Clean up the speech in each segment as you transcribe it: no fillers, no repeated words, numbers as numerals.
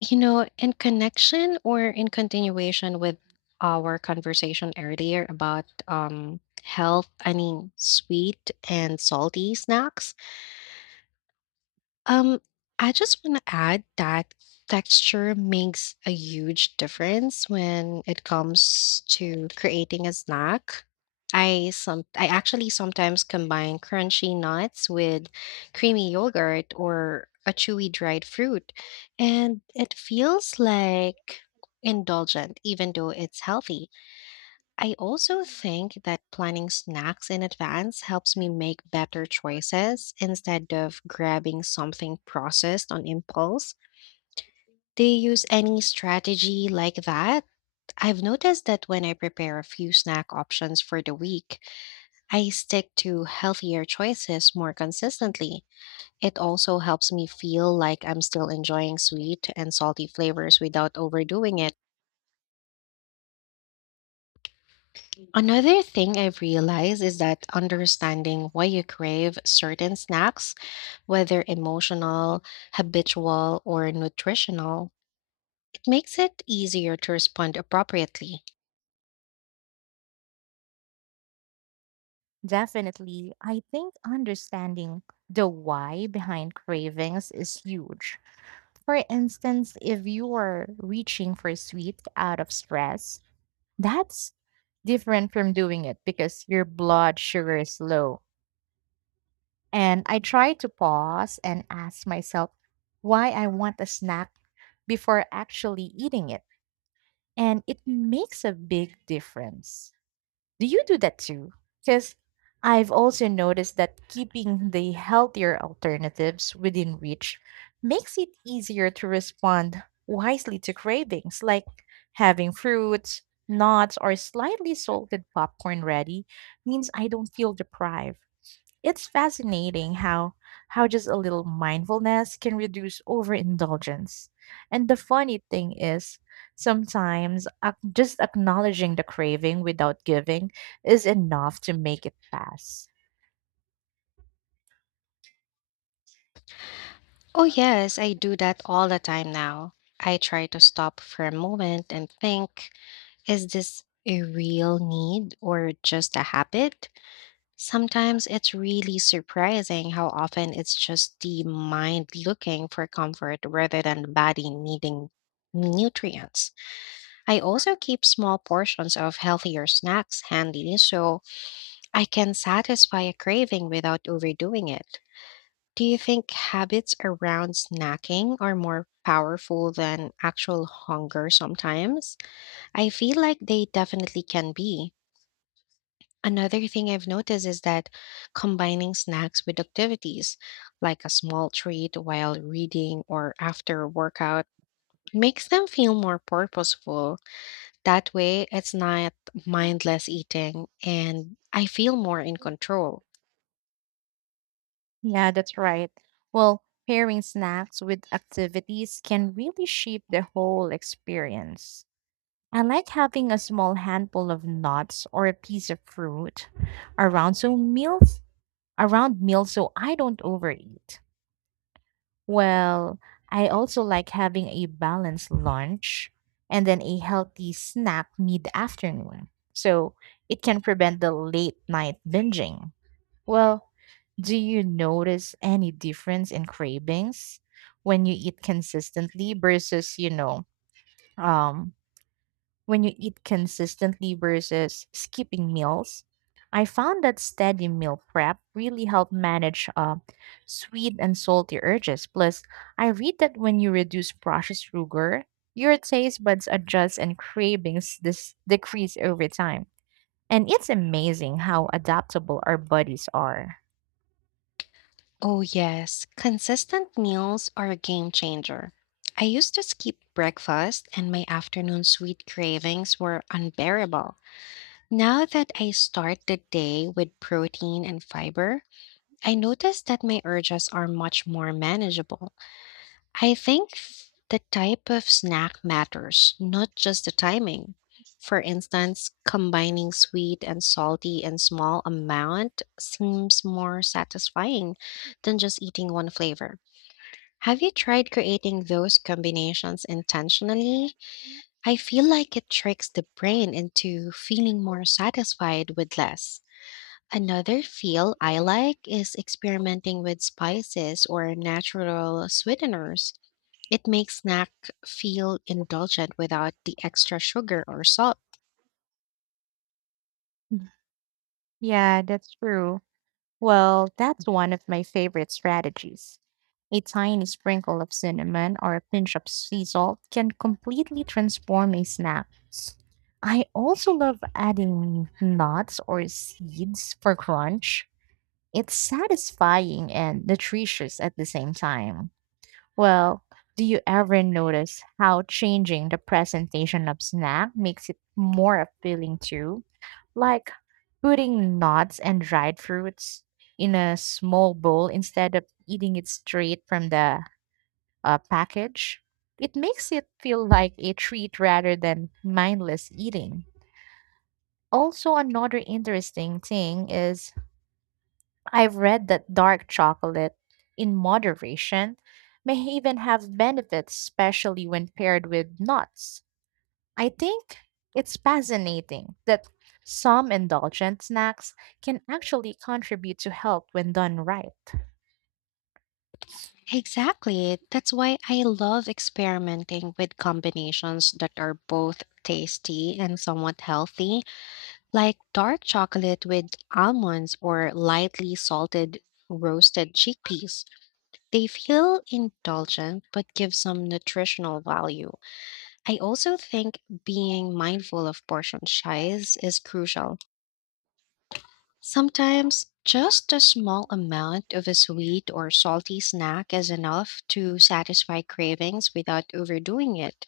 You know, in connection or in continuation with our conversation earlier about health, I mean, sweet and salty snacks, um, I just want to add that texture makes a huge difference when it comes to creating a snack. I actually sometimes combine crunchy nuts with creamy yogurt or a chewy dried fruit, and it feels like indulgent even though it's healthy. I also think that planning snacks in advance helps me make better choices instead of grabbing something processed on impulse. Do you use any strategy like that? I've noticed that when I prepare a few snack options for the week, I stick to healthier choices more consistently. It also helps me feel like I'm still enjoying sweet and salty flavors without overdoing it. Another thing I've realized is that understanding why you crave certain snacks, whether emotional, habitual, or nutritional, it makes it easier to respond appropriately. Definitely. I think understanding the why behind cravings is huge. For instance, if you are reaching for sweet out of stress, that's different from doing it because your blood sugar is low. And I try to pause and ask myself why I want a snack before actually eating it. And it makes a big difference. Do you do that too? Because I've also noticed that keeping the healthier alternatives within reach makes it easier to respond wisely to cravings, like having fruits, nuts, or slightly salted popcorn ready means I don't feel deprived. It's fascinating how just a little mindfulness can reduce overindulgence. And the funny thing is, sometimes just acknowledging the craving without giving is enough to make it pass. Oh, yes, I do that all the time now. I try to stop for a moment and think, is this a real need or just a habit? Sometimes it's really surprising how often it's just the mind looking for comfort rather than the body needing nutrients. I also keep small portions of healthier snacks handy so I can satisfy a craving without overdoing it. Do you think habits around snacking are more powerful than actual hunger sometimes? I feel like they definitely can be. Another thing I've noticed is that combining snacks with activities, like a small treat while reading or after a workout, makes them feel more purposeful. That way, it's not mindless eating and I feel more in control. Yeah, that's right. Well, pairing snacks with activities can really shape the whole experience. I like having a small handful of nuts or a piece of fruit around so meals around meals so I don't overeat. Well, I also like having a balanced lunch and then a healthy snack mid afternoon. So it can prevent the late night binging. Well, do you notice any difference in cravings when you eat consistently versus, you know, um, when you eat consistently versus skipping meals. I found that steady meal prep really helped manage sweet and salty urges. Plus, I read that when you reduce processed sugar, your taste buds adjust and cravings decrease over time. And it's amazing how adaptable our bodies are. Oh, yes, consistent meals are a game changer. I used to skip breakfast, and my afternoon sweet cravings were unbearable. Now that I start the day with protein and fiber, I noticed that my urges are much more manageable. I think the type of snack matters, not just the timing. For instance, combining sweet and salty in small amount seems more satisfying than just eating one flavor. Have you tried creating those combinations intentionally? I feel like it tricks the brain into feeling more satisfied with less. Another feel I like is experimenting with spices or natural sweeteners. It makes snack feel indulgent without the extra sugar or salt. Mm, Yeah, that's true. Well, that's one of my favorite strategies. A tiny sprinkle of cinnamon or a pinch of sea salt can completely transform a snack. I also love adding nuts or seeds for crunch. It's satisfying and nutritious at the same time. Well, do you ever notice how changing the presentation of snack makes it more appealing too? Like putting nuts and dried fruits in a small bowl instead of eating it straight from the package. It makes it feel like a treat rather than mindless eating. Also, another interesting thing is I've read that dark chocolate in moderation may even have benefits, especially when paired with nuts. I think it's fascinating that some indulgent snacks can actually contribute to health when done right. Exactly. That's why I love experimenting with combinations that are both tasty and somewhat healthy, like dark chocolate with almonds or lightly salted roasted chickpeas. They feel indulgent but give some nutritional value. I also think being mindful of portion size is crucial. Sometimes just a small amount of a sweet or salty snack is enough to satisfy cravings without overdoing it.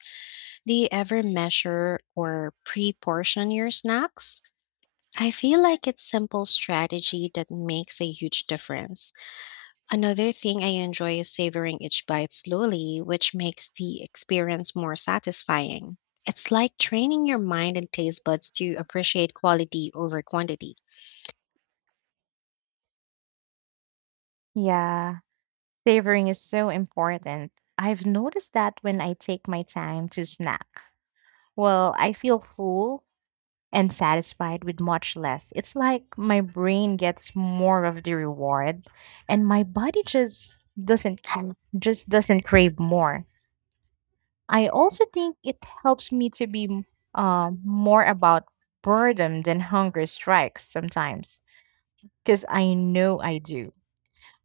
Do you ever measure or pre portion your snacks? I feel like it's simple strategy that makes a huge difference. Another thing I enjoy is savoring each bite slowly, which makes the experience more satisfying. It's like training your mind and taste buds to appreciate quality over quantity. Yeah, savoring is so important. I've noticed that when I take my time to snack, well, I feel full and satisfied with much less. It's like my brain gets more of the reward and my body just doesn't ca- just doesn't crave more. I also think it helps me to be more about boredom than hunger strikes sometimes, because I know I do.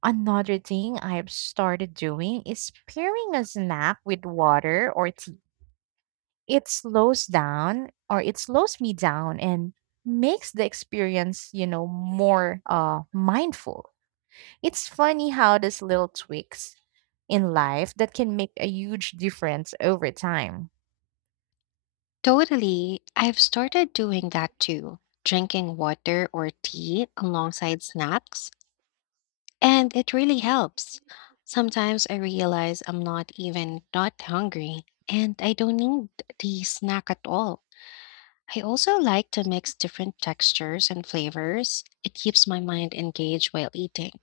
Another thing I've started doing is pairing a snack with water or tea. It slows down or it slows me down and makes the experience, more mindful. It's funny how these little tweaks in life that can make a huge difference over time. Totally, I've started doing that too, drinking water or tea alongside snacks, and it really helps. Sometimes I realize I'm not even not hungry, and I don't need the snack at all. I also like to mix different textures and flavors. It keeps my mind engaged while eating,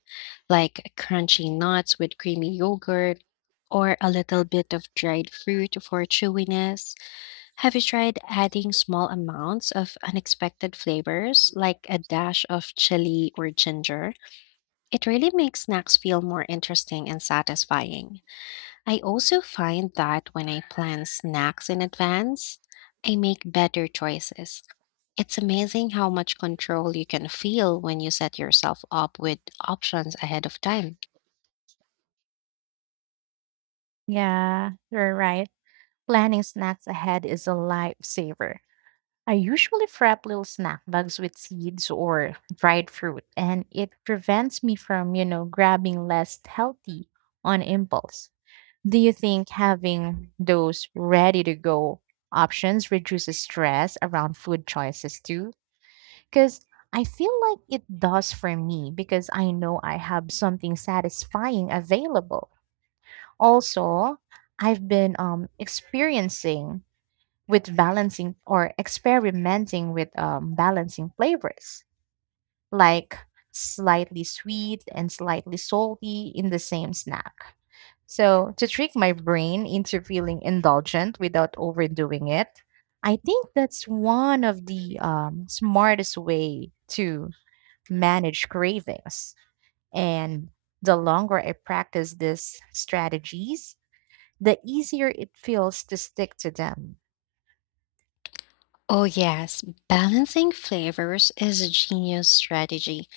like crunchy nuts with creamy yogurt or a little bit of dried fruit for chewiness. Have you tried adding small amounts of unexpected flavors, like a dash of chili or ginger? It really makes snacks feel more interesting and satisfying. I also find that when I plan snacks in advance, I make better choices. It's amazing how much control you can feel when you set yourself up with options ahead of time. Yeah, you're right. Planning snacks ahead is a lifesaver. I usually prep little snack bags with seeds or dried fruit, and it prevents me from, grabbing less healthy on impulse. Do you think having those ready to go options reduces stress around food choices too? Because I feel like it does for me because I know I have something satisfying available. Also, I've been experiencing with balancing or experimenting with balancing flavors, like slightly sweet and slightly salty in the same snack. So, to trick my brain into feeling indulgent without overdoing it, I think that's one of the smartest way to manage cravings. And the longer I practice these strategies, the easier it feels to stick to them. Oh, yes, balancing flavors is a genius strategy.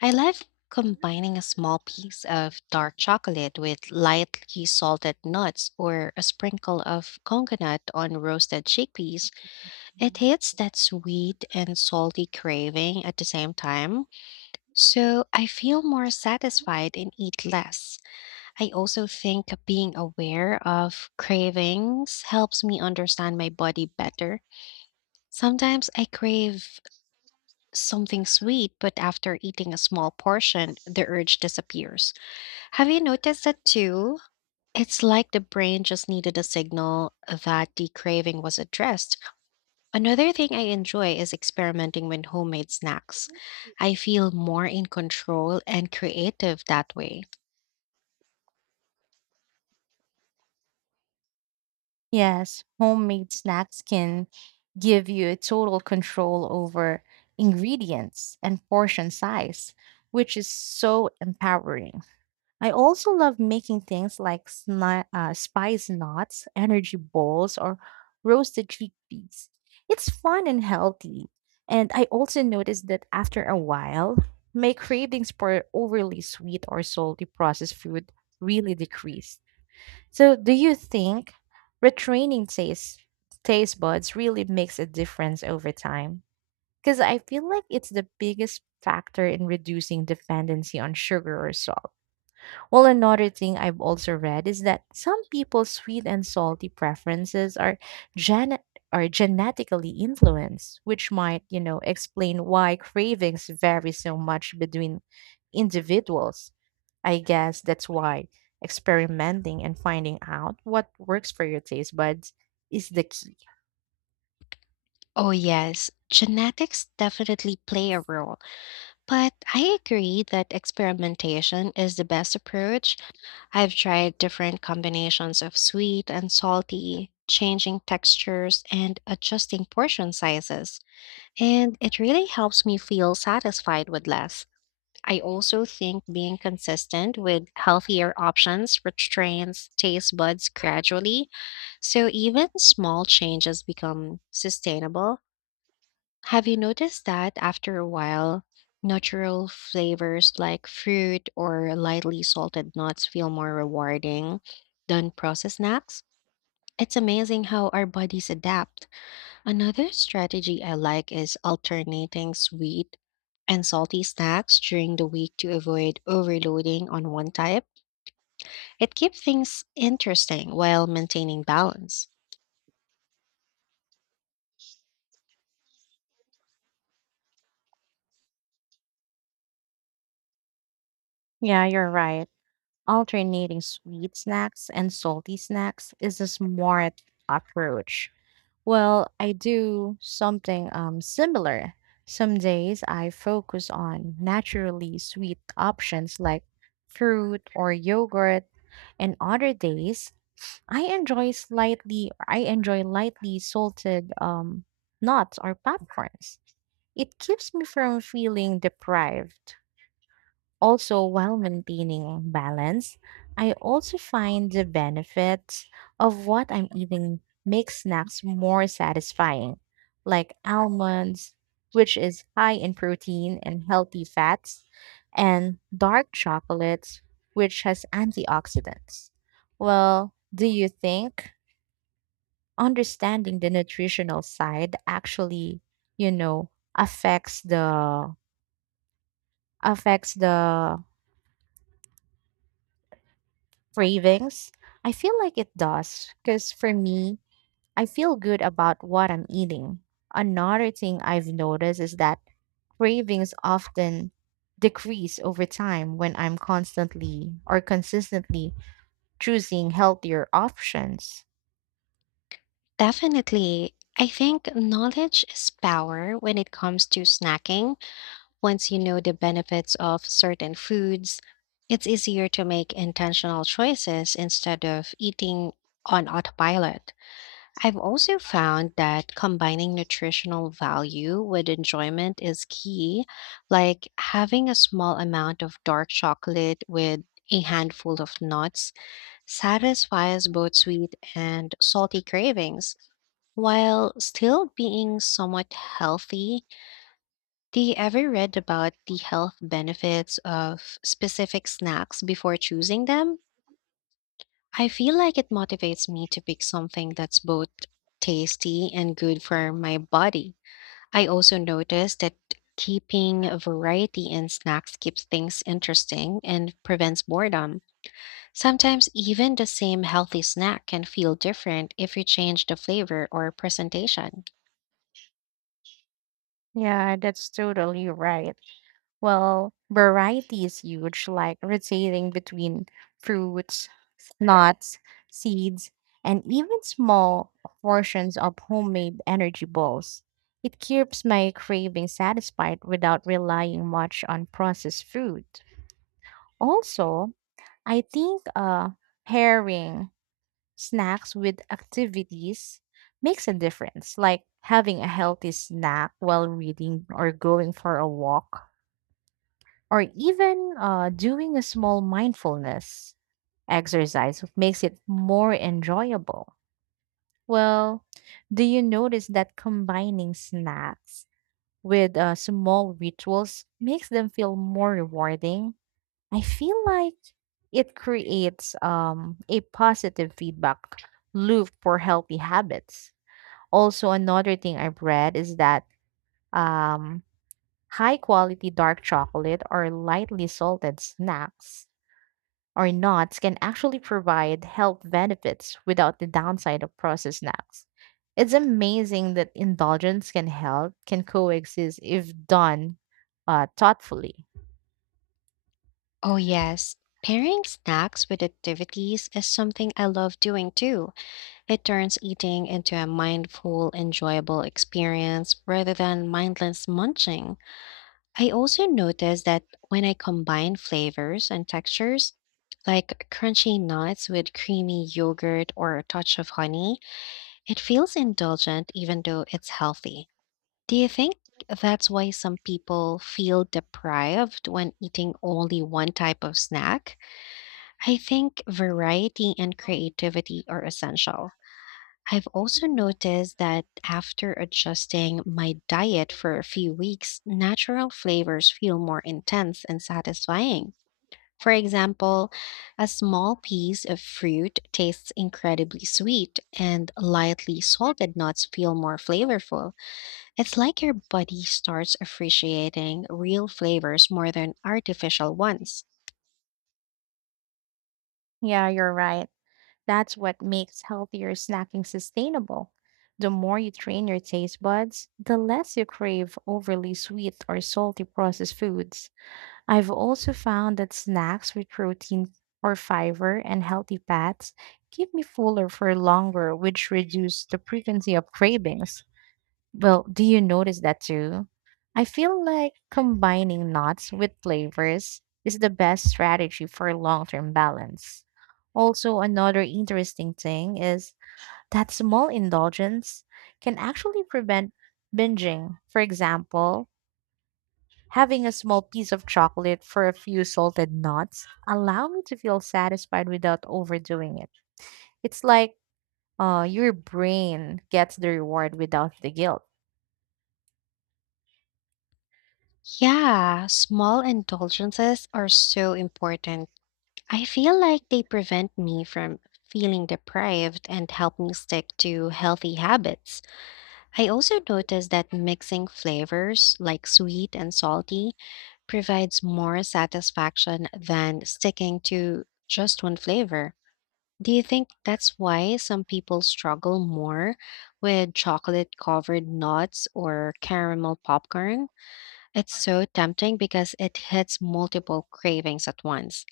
I love combining a small piece of dark chocolate with lightly salted nuts or a sprinkle of coconut on roasted chickpeas. It hits that sweet and salty craving at the same time, so I feel more satisfied and eat less. I also think being aware of cravings helps me understand my body better. Sometimes I crave something sweet, but after eating a small portion, the urge disappears. Have you noticed that too? It's like the brain just needed a signal that the craving was addressed. Another thing I enjoy is experimenting with homemade snacks. I feel more in control and creative that way. Yes, homemade snacks can give you total control over ingredients and portion size, which is so empowering. I also love making things like spice knots, energy balls, or roasted chickpeas. It's fun and healthy. And I also noticed that after a while, my cravings for overly sweet or salty processed food really decreased. So, do you think retraining taste buds really makes a difference over time? Because I feel like it's the biggest factor in reducing dependency on sugar or salt. Well, another thing I've also read is that some people's sweet and salty preferences are gen are genetically influenced, which might, explain why cravings vary so much between individuals. I guess that's why experimenting and finding out what works for your taste buds is the key. Oh, yes, genetics definitely play a role. But I agree that experimentation is the best approach. I've tried different combinations of sweet and salty, changing textures and adjusting portion sizes, and it really helps me feel satisfied with less. I also think being consistent with healthier options restrains taste buds gradually, so even small changes become sustainable. Have you noticed that after a while, natural flavors like fruit or lightly salted nuts feel more rewarding than processed snacks? It's amazing how our bodies adapt. Another strategy I like is alternating sweet and salty snacks during the week to avoid overloading on one type. It keeps things interesting while maintaining balance. Yeah, you're right. Alternating sweet snacks and salty snacks is a smart approach. Well, I do something similar. Some days I focus on naturally sweet options like fruit or yogurt, and other days I enjoy lightly salted nuts or popcorns. It keeps me from feeling deprived. Also, while maintaining balance, I also find the benefits of what I'm eating make snacks more satisfying, like almonds, which is high in protein and healthy fats, and dark chocolates, which has antioxidants. Well, do you think understanding the nutritional side actually, you know affects the affects the cravings? I feel like it does because for me I feel good about what I'm eating. Another thing I've noticed is that cravings often decrease over time when I'm constantly or consistently choosing healthier options. Definitely. I think knowledge is power when it comes to snacking. Once you know the benefits of certain foods, it's easier to make intentional choices instead of eating on autopilot. I've also found that combining nutritional value with enjoyment is key, like having a small amount of dark chocolate with a handful of nuts satisfies both sweet and salty cravings while still being somewhat healthy. Do you ever read about the health benefits of specific snacks before choosing them? I feel like it motivates me to pick something that's both tasty and good for my body. I also noticed that keeping a variety in snacks keeps things interesting and prevents boredom. Sometimes even the same healthy snack can feel different if you change the flavor or presentation. Yeah, that's totally right. Well, variety is huge, like rotating between fruits, nuts, seeds, and even small portions of homemade energy balls. It keeps my craving satisfied without relying much on processed food. Also, I think pairing snacks with activities makes a difference, like having a healthy snack while reading or going for a walk or even doing a small mindfulness exercise makes it more enjoyable. Well, do you notice that combining snacks with small rituals makes them feel more rewarding? I feel like it creates a positive feedback loop for healthy habits. Also, another thing I've read is that um, high quality dark chocolate or lightly salted snacks or nuts can actually provide health benefits without the downside of processed snacks. It's amazing that indulgence and health can coexist if done thoughtfully. Oh, yes. Pairing snacks with activities is something I love doing too. It turns eating into a mindful, enjoyable experience rather than mindless munching. I also notice that when I combine flavors and textures, like crunchy nuts with creamy yogurt or a touch of honey, it feels indulgent even though it's healthy. Do you think that's why some people feel deprived when eating only one type of snack? I think variety and creativity are essential. I've also noticed that after adjusting my diet for a few weeks, natural flavors feel more intense and satisfying. For example, a small piece of fruit tastes incredibly sweet, and lightly salted nuts feel more flavorful. It's like your body starts appreciating real flavors more than artificial ones. Yeah, you're right. That's what makes healthier snacking sustainable. The more you train your taste buds, the less you crave overly sweet or salty processed foods. I've also found that snacks with protein or fiber and healthy fats keep me fuller for longer, which reduce the frequency of cravings. Well, do you notice that too? I feel like combining nuts with flavors is the best strategy for long-term balance. Also, another interesting thing is that small indulgence can actually prevent binging. For example, having a small piece of chocolate for a few salted nuts allow me to feel satisfied without overdoing it. It's like your brain gets the reward without the guilt. Yeah, small indulgences are so important. I feel like they prevent me from feeling deprived and help me stick to healthy habits. I also noticed that mixing flavors like sweet and salty provides more satisfaction than sticking to just one flavor. Do you think that's why some people struggle more with chocolate covered nuts or caramel popcorn? It's so tempting because it hits multiple cravings at once.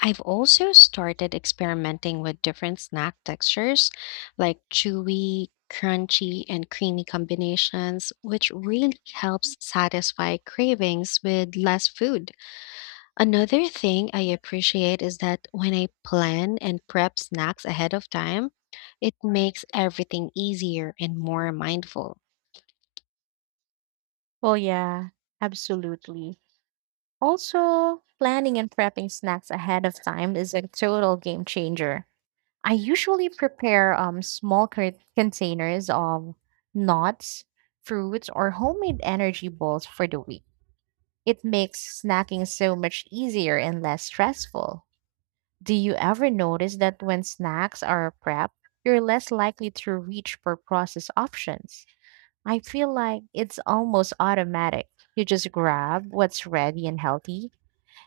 I've also started experimenting with different snack textures like chewy, crunchy, and creamy combinations, which really helps satisfy cravings with less food. Another thing I appreciate is that when I plan and prep snacks ahead of time, it makes everything easier and more mindful. Well, yeah, absolutely. Also, planning and prepping snacks ahead of time is a total game changer. I usually prepare small containers of nuts, fruits, or homemade energy balls for the week. It makes snacking so much easier and less stressful. Do you ever notice that when snacks are prepped, you're less likely to reach for processed options? I feel like it's almost automatic. You just grab what's ready and healthy.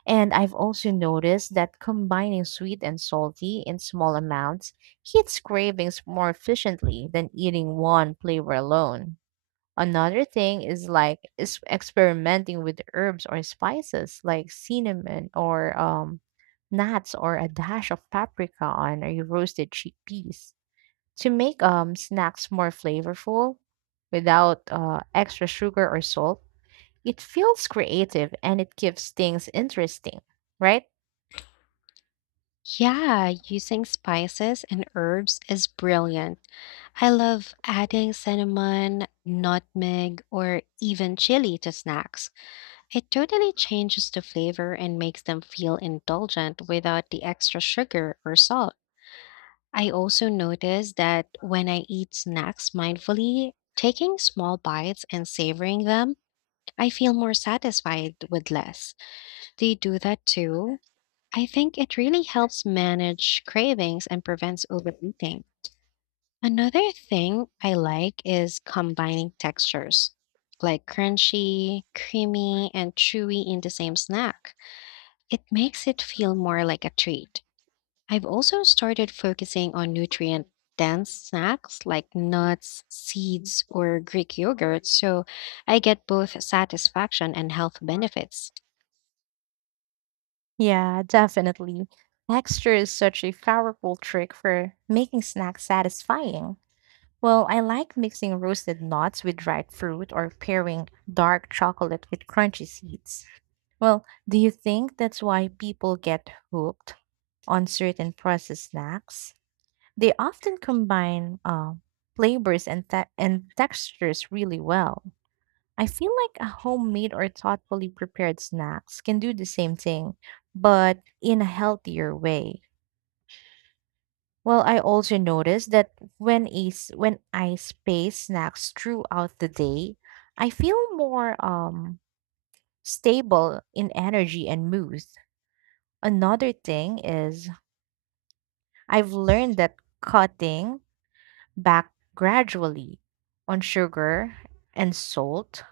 And I've also noticed that combining sweet and salty in small amounts hits cravings more efficiently than eating one flavor alone. Another thing is experimenting with herbs or spices like cinnamon or nuts or a dash of paprika on a roasted chickpeas to make snacks more flavorful without extra sugar or salt. It feels creative and it gives things interesting, right? Yeah, using spices and herbs is brilliant. I love adding cinnamon, nutmeg, or even chili to snacks. It totally changes the flavor and makes them feel indulgent without the extra sugar or salt. I also notice that when I eat snacks mindfully, taking small bites and savoring them, I feel more satisfied with less. Do you do that too? I think it really helps manage cravings and prevents overeating. Another thing I like is combining textures, like crunchy, creamy, and chewy in the same snack. It makes it feel more like a treat. I've also started focusing on nutrient dense snacks like nuts, seeds, or Greek yogurt so I get both satisfaction and health benefits. Yeah, definitely. Texture is such a powerful trick for making snacks satisfying. Well, I like mixing roasted nuts with dried fruit or pairing dark chocolate with crunchy seeds. Well, do you think that's why people get hooked on certain processed snacks? They often combine flavors and textures really well. I feel like a homemade or thoughtfully prepared snacks can do the same thing, but in a healthier way. Well, I also noticed that when I space snacks throughout the day, I feel more stable in energy and mood. Another thing is I've learned that cutting back gradually on sugar and salt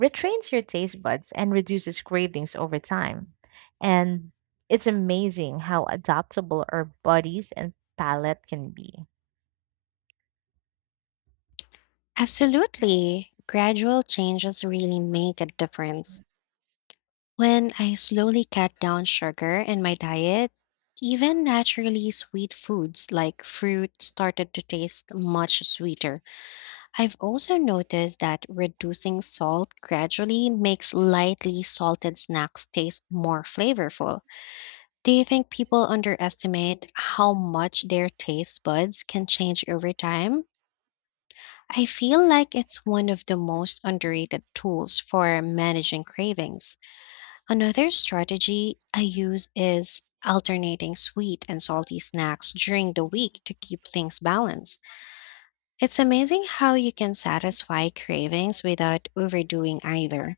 retrains your taste buds and reduces cravings over time. And it's amazing how adaptable our bodies and palate can be. Absolutely. Gradual changes really make a difference. When I slowly cut down sugar in my diet, even naturally sweet foods like fruit started to taste much sweeter. I've also noticed that reducing salt gradually makes lightly salted snacks taste more flavorful. Do you think people underestimate how much their taste buds can change over time? I feel like it's one of the most underrated tools for managing cravings. Another strategy I use is alternating sweet and salty snacks during the week to keep things balanced. It's amazing how you can satisfy cravings without overdoing either.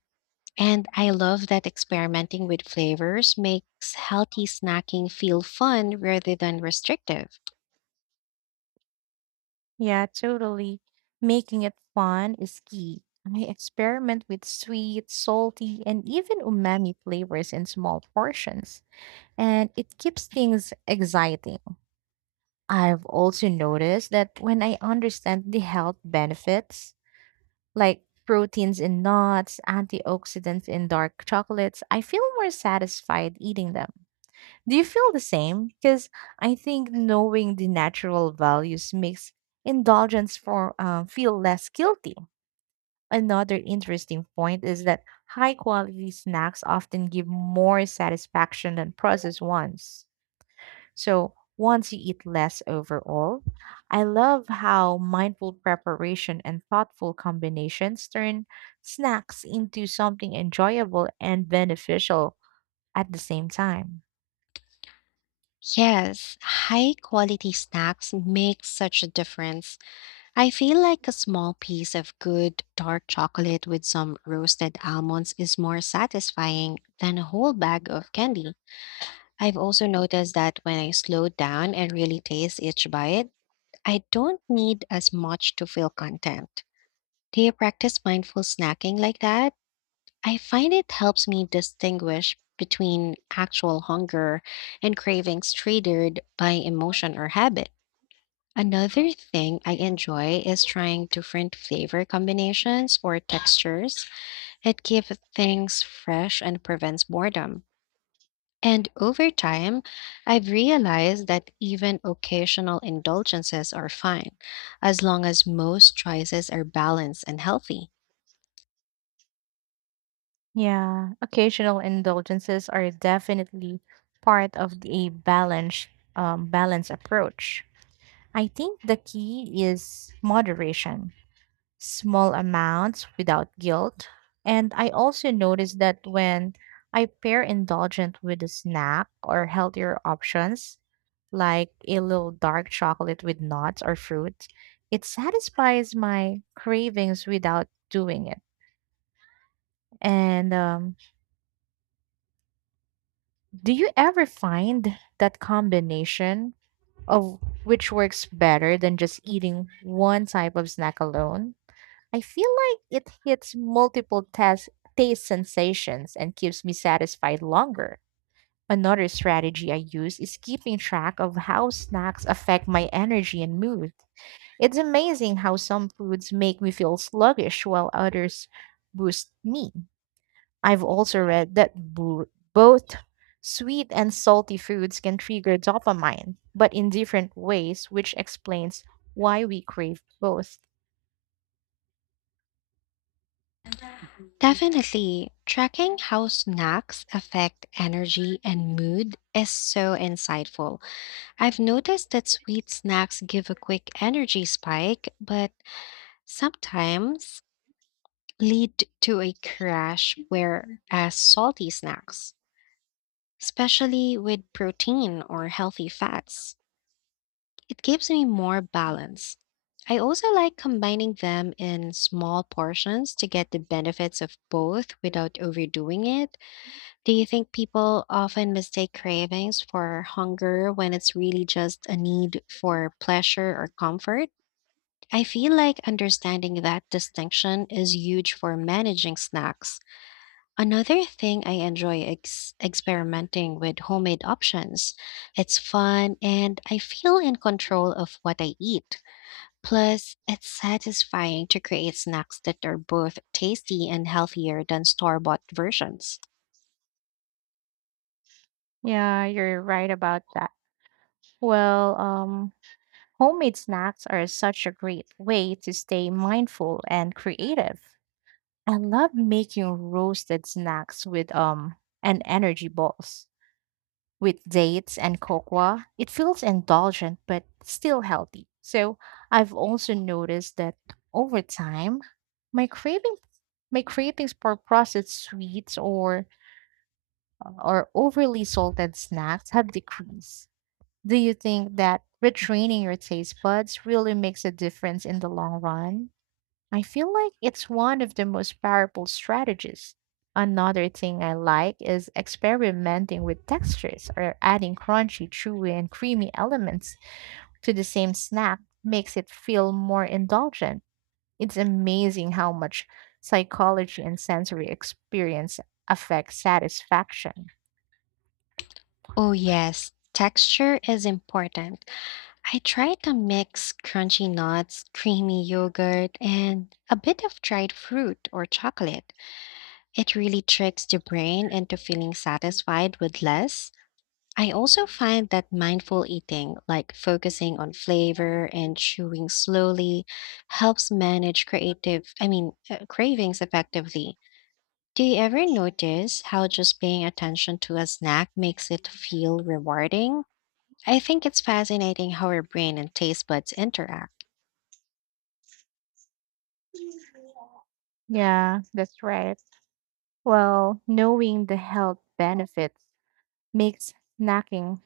And I love that experimenting with flavors makes healthy snacking feel fun rather than restrictive. Yeah, totally. Making it fun is key. I experiment with sweet, salty, and even umami flavors in small portions, and it keeps things exciting. I've also noticed that when I understand the health benefits, like proteins in nuts, antioxidants in dark chocolates, I feel more satisfied eating them. Do you feel the same? Because I think knowing the natural values makes indulgence for feel less guilty. Another interesting point is that high quality snacks often give more satisfaction than processed ones. So once you eat less overall, I love how mindful preparation and thoughtful combinations turn snacks into something enjoyable and beneficial at the same time. Yes, high quality snacks make such a difference. I feel like a small piece of good dark chocolate with some roasted almonds is more satisfying than a whole bag of candy. I've also noticed that when I slow down and really taste each bite, I don't need as much to feel content. Do you practice mindful snacking like that? I find it helps me distinguish between actual hunger and cravings triggered by emotion or habit. Another thing I enjoy is trying different flavor combinations or textures. It keeps things fresh and prevents boredom. And over time, I've realized that even occasional indulgences are fine, as long as most choices are balanced and healthy. Yeah, occasional indulgences are definitely a balanced balance approach. I think the key is moderation, small amounts without guilt. And I also notice that when I pair indulgent with a snack or healthier options, like a little dark chocolate with nuts or fruit, it satisfies my cravings without doing it. And Do you ever find that combination of which works better than just eating one type of snack alone? I feel like it hits multiple taste sensations and keeps me satisfied longer. Another strategy I use is keeping track of how snacks affect my energy and mood. It's amazing how some foods make me feel sluggish while others boost me. I've also read that both sweet and salty foods can trigger dopamine, but in different ways, which explains why we crave both. Definitely, tracking how snacks affect energy and mood is so insightful. I've noticed that sweet snacks give a quick energy spike, but sometimes lead to a crash where as salty snacks, especially with protein or healthy fats. It gives me more balance. I also like combining them in small portions to get the benefits of both without overdoing it. Do you think people often mistake cravings for hunger when it's really just a need for pleasure or comfort? I feel like understanding that distinction is huge for managing snacks. Another thing I enjoy experimenting with homemade options. It's fun and I feel in control of what I eat. Plus, it's satisfying to create snacks that are both tasty and healthier than store bought versions. Yeah, you're right about that. Well, homemade snacks are such a great way to stay mindful and creative. I love making roasted snacks with and energy balls with dates and cocoa. It feels indulgent but still healthy. So I've also noticed that over time, my craving my cravings for processed sweets or overly salted snacks have decreased. Do you think that retraining your taste buds really makes a difference in the long run? I feel like it's one of the most powerful strategies. Another thing I like is experimenting with textures or adding crunchy, chewy, and creamy elements to the same snack makes it feel more indulgent. It's amazing how much psychology and sensory experience affect satisfaction. Oh, yes, texture is important. I try to mix crunchy nuts, creamy yogurt, and a bit of dried fruit or chocolate. It really tricks the brain into feeling satisfied with less. I also find that mindful eating, like focusing on flavor and chewing slowly, helps manage creative, I mean, cravings effectively. Do you ever notice how just paying attention to a snack makes it feel rewarding? I think it's fascinating how our brain and taste buds interact. Yeah, that's right. Well, knowing the health benefits makes snacking